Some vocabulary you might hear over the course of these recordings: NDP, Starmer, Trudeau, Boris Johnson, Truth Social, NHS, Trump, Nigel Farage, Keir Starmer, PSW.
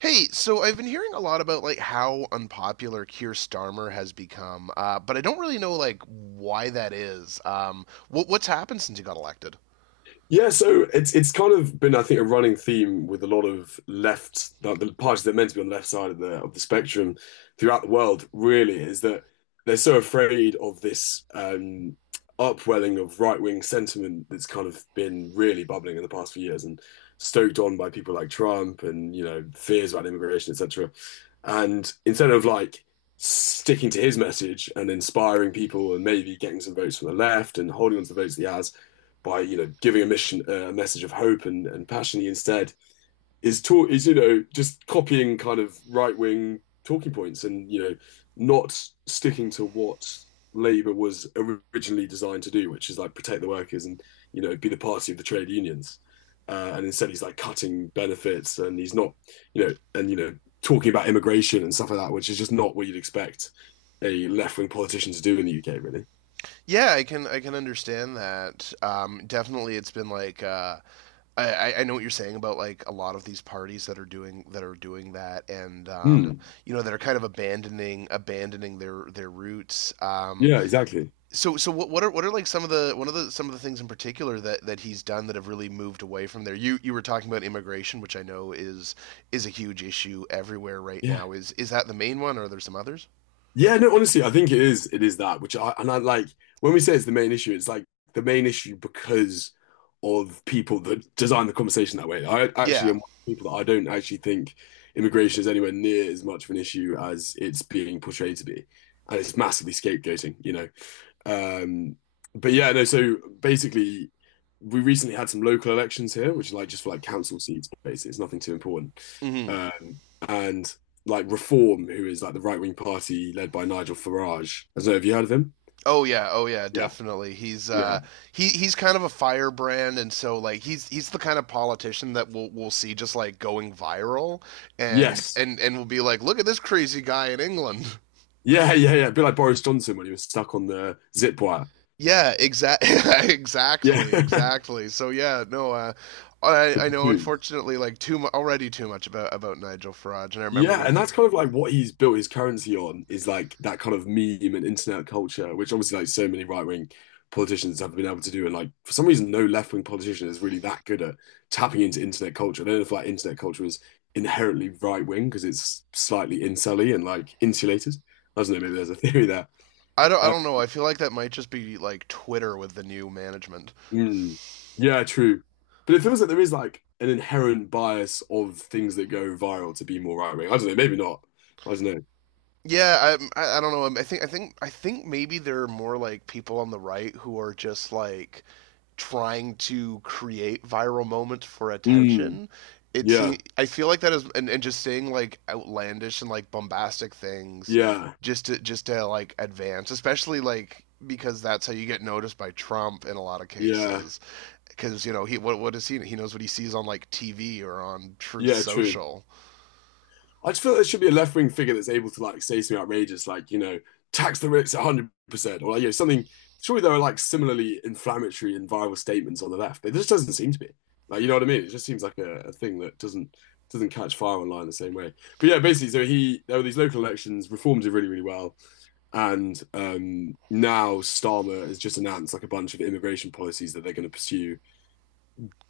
Hey, so I've been hearing a lot about like how unpopular Keir Starmer has become, but I don't really know like why that is. What's happened since he got elected? Yeah, so it's kind of been, I think, a running theme with a lot of left, like the parties that are meant to be on the left side of the spectrum throughout the world, really, is that they're so afraid of this upwelling of right-wing sentiment that's kind of been really bubbling in the past few years and stoked on by people like Trump and, you know, fears about immigration, etc. And instead of like sticking to his message and inspiring people and maybe getting some votes from the left and holding on to the votes that he has, by you know giving a mission a message of hope and passion instead is taught is you know just copying kind of right wing talking points and you know not sticking to what Labour was originally designed to do, which is like protect the workers and you know be the party of the trade unions. And instead, he's like cutting benefits, and he's not, you know, and you know, talking about immigration and stuff like that, which is just not what you'd expect a left wing politician to do in the UK, really. Yeah, I can understand that. Definitely, it's been like I know what you're saying about like a lot of these parties that are doing that, and Mm. That are kind of abandoning their roots. Yeah, exactly. So what are like some of the things in particular that he's done that have really moved away from there? You were talking about immigration, which I know is a huge issue everywhere right Yeah, now. Is that the main one or are there some others? yeah, no, honestly, I think it is. It is that, which I and I like when we say it's the main issue, it's like the main issue because of people that design the conversation that way. I actually Yeah. am one of the people that I don't actually think immigration is anywhere near as much of an issue as it's being portrayed to be. And it's massively scapegoating, you know. Um, but yeah, no, so basically we recently had some local elections here, which is like just for like council seats, basically. It's nothing too important. Hmm. Um, and like Reform, who is like the right wing party led by Nigel Farage. I don't know, have you heard of him? Oh yeah. Oh yeah. Yeah. Definitely. He's Yeah. uh he he's kind of a firebrand, and so like he's the kind of politician that we'll see just like going viral, and Yes. We'll be like, look at this crazy guy in England. Yeah, yeah, yeah. A bit like Boris Johnson when he was stuck on the zip wire. Yeah, exactly, Yeah. exactly, exactly. So yeah, no, I The I know. buffoon. Unfortunately, like already too much about Nigel Farage, and I remember Yeah, when and he. that's kind of like what he's built his currency on is like that kind of meme and internet culture, which obviously like so many right-wing politicians have been able to do. And like for some reason, no left-wing politician is really that good at tapping into internet culture. I don't know if like internet culture is inherently right-wing because it's slightly incelly and like insulated. I don't know, maybe there's a theory there. I don't I Um, don't know. I feel like that might just be like Twitter with the new management. mm, yeah, true. But it feels like there is like an inherent bias of things that go viral to be more right-wing. I don't know, maybe not. I don't know. Yeah, I don't know. I think maybe there are more like people on the right who are just like trying to create viral moments for Mm, attention. It yeah. seems I feel like that is and just saying like outlandish and like bombastic things Yeah. Just to like advance, especially like because that's how you get noticed by Trump in a lot of Yeah, cases. Because you know he knows what he sees on like TV or on Truth yeah, true. Social. I just feel there should be a left wing figure that's able to like say something outrageous, like you know, tax the rich 100%, or like, you know, something. Surely there are like similarly inflammatory and viral statements on the left, but it just doesn't seem to be. Like, you know what I mean? It just seems like a thing that doesn't catch fire online the same way. But yeah, basically, so he there were these local elections, reforms did really, really well, and now Starmer has just announced like a bunch of immigration policies that they're going to pursue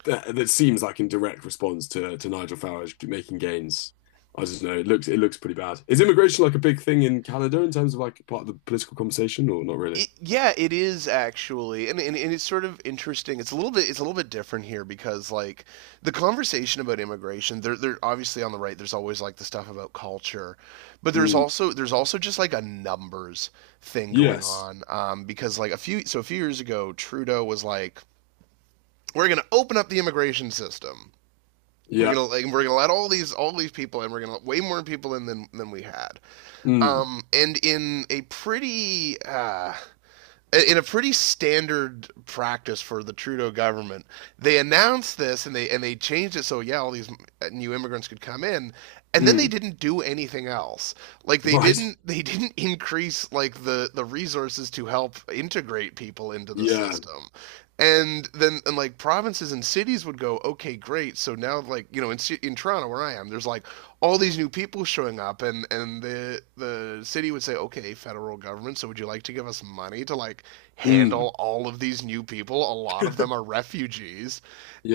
that, that seems like in direct response to Nigel Farage making gains. I just know it looks pretty bad. Is immigration like a big thing in Canada in terms of like part of the political conversation or not really? It, yeah, it is actually, and it's sort of interesting. It's a little bit it's a little bit different here because like the conversation about immigration, they're obviously on the right. There's always like the stuff about culture, but Mm. There's also just like a numbers thing going Yes. on, because like a few so a few years ago, Trudeau was like, we're gonna open up the immigration system. We're Yeah. gonna let all these people in. We're gonna let way more people in than we had. Mm. And in a pretty standard practice for the Trudeau government, they announced this and they changed it, so yeah, all these new immigrants could come in, and then they Mm. didn't do anything else. Like they Right. didn't they didn't increase like the resources to help inter integrate people into the Yeah. system, and then and like provinces and cities would go, okay, great, so now like, you know, in Toronto where I am, there's like all these new people showing up, and the city would say, okay, federal government, so would you like to give us money to like Mm. handle all of these new people? A lot of them are refugees,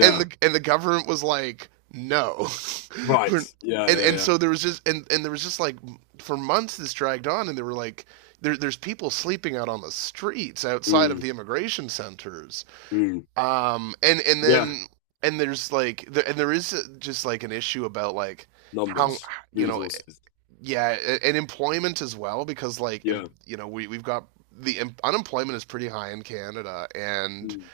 and the government was like, no. Right. Yeah. Yeah. and Yeah. So there was just and there was just like for months this dragged on, and they were like, there's people sleeping out on the streets outside of Mm. the immigration centers, Mm. And Yeah. then and there is just like an issue about like how, Numbers. you know. Resources. Yeah, and employment as well, because Yeah. you know, we we've got the unemployment is pretty high in Canada, and Mm.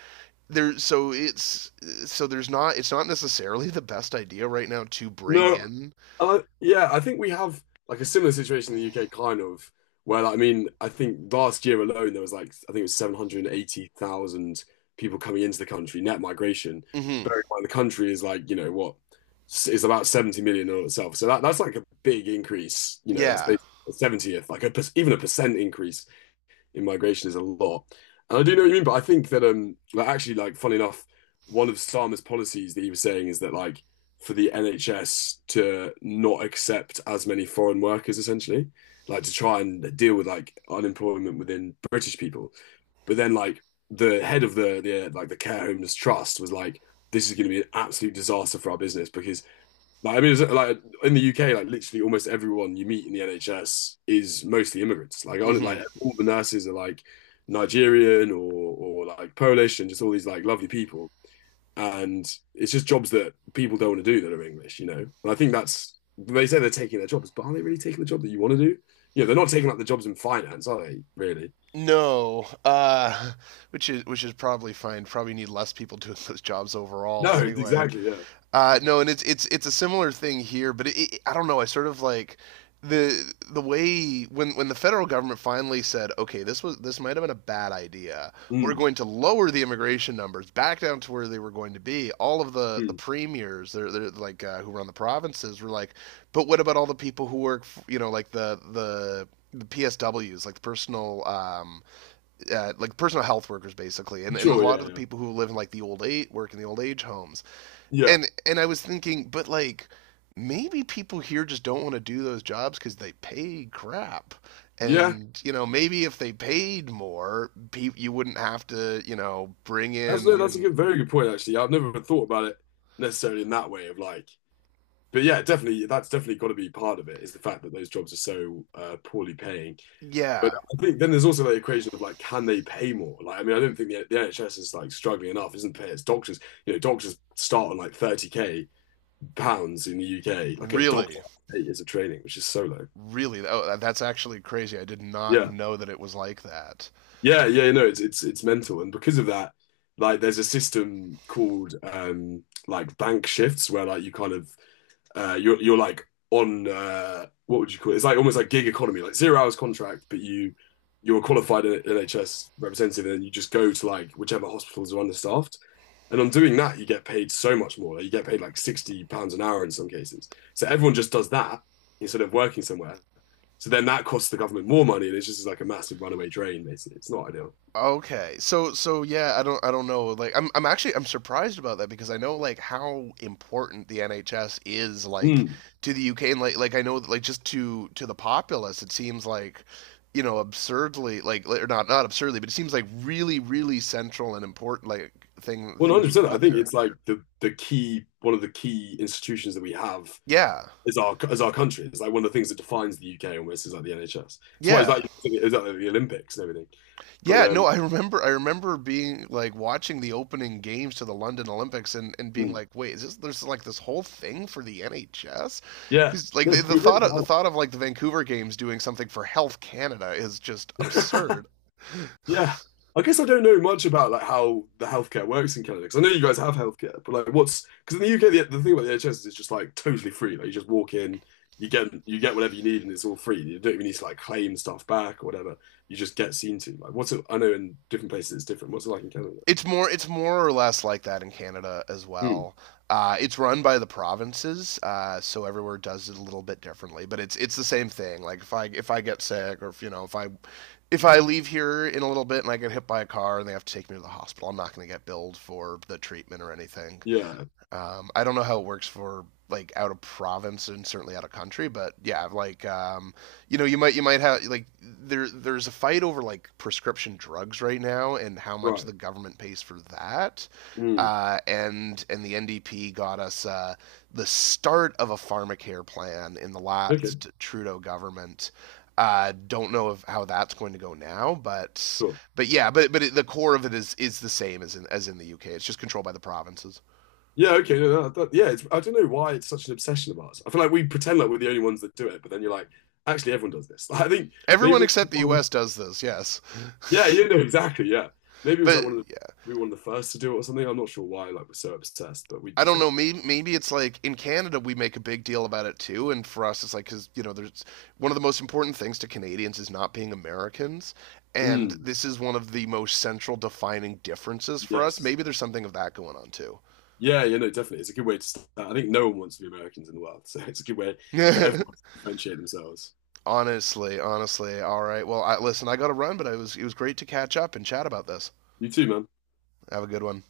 there so it's there's not, it's not necessarily the best idea right now to bring No, and in. I, like, yeah, I think we have like a similar situation in the UK, kind of, where like, I mean, I think last year alone there was like I think it was 780,000 people coming into the country, net migration. Mm-hmm Bearing in mind the country is like, you know, what s- is about 70 million in itself. So that, that's like a big increase, you know, that's yeah. basically a 70th, like a, per- even a percent increase in migration is a lot. And I do know what you mean, but I think that like actually like funny enough, one of Sama's policies that he was saying is that like for the NHS to not accept as many foreign workers essentially, like to try and deal with like unemployment within British people. But then like the head of the like the care homeless trust was like, this is going to be an absolute disaster for our business because like, I mean, it's like in the UK, like literally almost everyone you meet in the NHS is mostly immigrants. Like on mm-hmm like all the nurses are like Nigerian or like Polish and just all these like lovely people. And it's just jobs that people don't want to do that are English, you know. And I think that's they say they're taking their jobs, but are they really taking the job that you want to do? You know, they're not taking up the jobs in finance, are they, really? no. Which is probably fine, probably need less people doing those jobs overall No, anyway. exactly, yeah. No, and it's it's a similar thing here, but I don't know. I sort of like the way when the federal government finally said, okay, this was this might have been a bad idea. We're Mm, going to lower the immigration numbers back down to where they were going to be. All of the mm. premiers, they're like, who run the provinces, were like, but what about all the people who work, you know, like the PSWs, like the personal, like personal health workers, basically, and a Sure, lot yeah, of the yeah. people who live in like the old age, work in the old age homes, Yeah. And I was thinking, but like maybe people here just don't want to do those jobs because they pay crap. Yeah. And you know, maybe if they paid more, you wouldn't have to, you know, bring That's no, that's a in. good, very good point actually. I've never thought about it necessarily in that way of like, but yeah, definitely that's definitely got to be part of it is the fact that those jobs are so poorly paying. But Yeah, I think then there's also that equation of like, can they pay more? Like, I mean, I don't think the NHS is like struggling enough, isn't it? It's doctors, you know, doctors start on like 30K pounds in the UK. Like a doctor really, 8 years of training, which is so low. really. Oh, that's actually crazy. I did not Yeah, know that it was like that. yeah, yeah. No, it's mental, and because of that, like, there's a system called like bank shifts where like you kind of you're like on what would you call it? It's like almost like gig economy, like 0 hours contract, but you're a qualified NHS representative, and then you just go to like whichever hospitals are understaffed. And on doing that, you get paid so much more. Like, you get paid like £60 an hour in some cases. So everyone just does that instead of working somewhere. So then that costs the government more money, and it's just like a massive runaway drain. Basically, it's not ideal. Okay. So so yeah, I don't know. Like I'm actually I'm surprised about that, because I know like how important the NHS is, like Mm. to the UK, and I know that like just to the populace it seems like, you know, absurdly like- or not not absurdly, but it seems like really central and important, like Well, thing that 100 you've percent I got think there. it's like the key one of the key institutions that we have Yeah. is our as our country. It's like one of the things that defines the UK almost is like the NHS. That's why Yeah. It's like the Olympics and everything. But Yeah, no, um, I remember being like watching the opening games to the London Olympics and being hmm, like, "Wait, is this, there's like this whole thing for the NHS?" yeah, Cuz like no, we really the can. thought of like the Vancouver games doing something for Health Canada, is just absurd. Yeah. I guess I don't know much about like how the healthcare works in Canada because I know you guys have healthcare, but like what's because in the UK the thing about the NHS is it's just like totally free. Like you just walk in, you get whatever you need, and it's all free. You don't even need to like claim stuff back or whatever. You just get seen to. Like what's it? I know in different places it's different. What's it like in Canada? It's more or less like that in Canada as Hmm. well. It's run by the provinces, so everywhere does it a little bit differently, but it's the same thing. Like if I get sick, or if you know, if I leave here in a little bit and I get hit by a car and they have to take me to the hospital, I'm not going to get billed for the treatment or anything. Yeah. I don't know how it works for like out of province and certainly out of country, but yeah, you know, you might have like, there's a fight over like prescription drugs right now and how much Right. the government pays for that. Hmm. And The NDP got us the start of a pharmacare plan in the Okay. last Trudeau government. Don't know of how that's going to go now, but Sure. but yeah, but it, the core of it is the same as in the UK. It's just controlled by the provinces. Yeah. Okay. No, that, that- yeah. It's, I don't know why it's such an obsession of ours. I feel like we pretend like we're the only ones that do it, but then you're like, actually, everyone does this. I think Everyone maybe except the one of the, U.S. does this, yes. yeah, you know, exactly. Yeah. Maybe it was But like one of the, we were one of the first to do it or something. I'm not sure why, like, we're so obsessed, but we I just don't know. are. Maybe it's like in Canada we make a big deal about it too, and for us it's like because you know there's one of the most important things to Canadians is not being Americans, and Mm, this is one of the most central defining differences for us. yes. Maybe there's something of that going on too. Yeah. Yeah. No, definitely. It's a good way to start. I think no one wants to be Americans in the world. So it's a good way for everyone to differentiate themselves. Honestly, honestly. All right. Well, I, listen, I got to run, but it was great to catch up and chat about this. You too, man. Have a good one.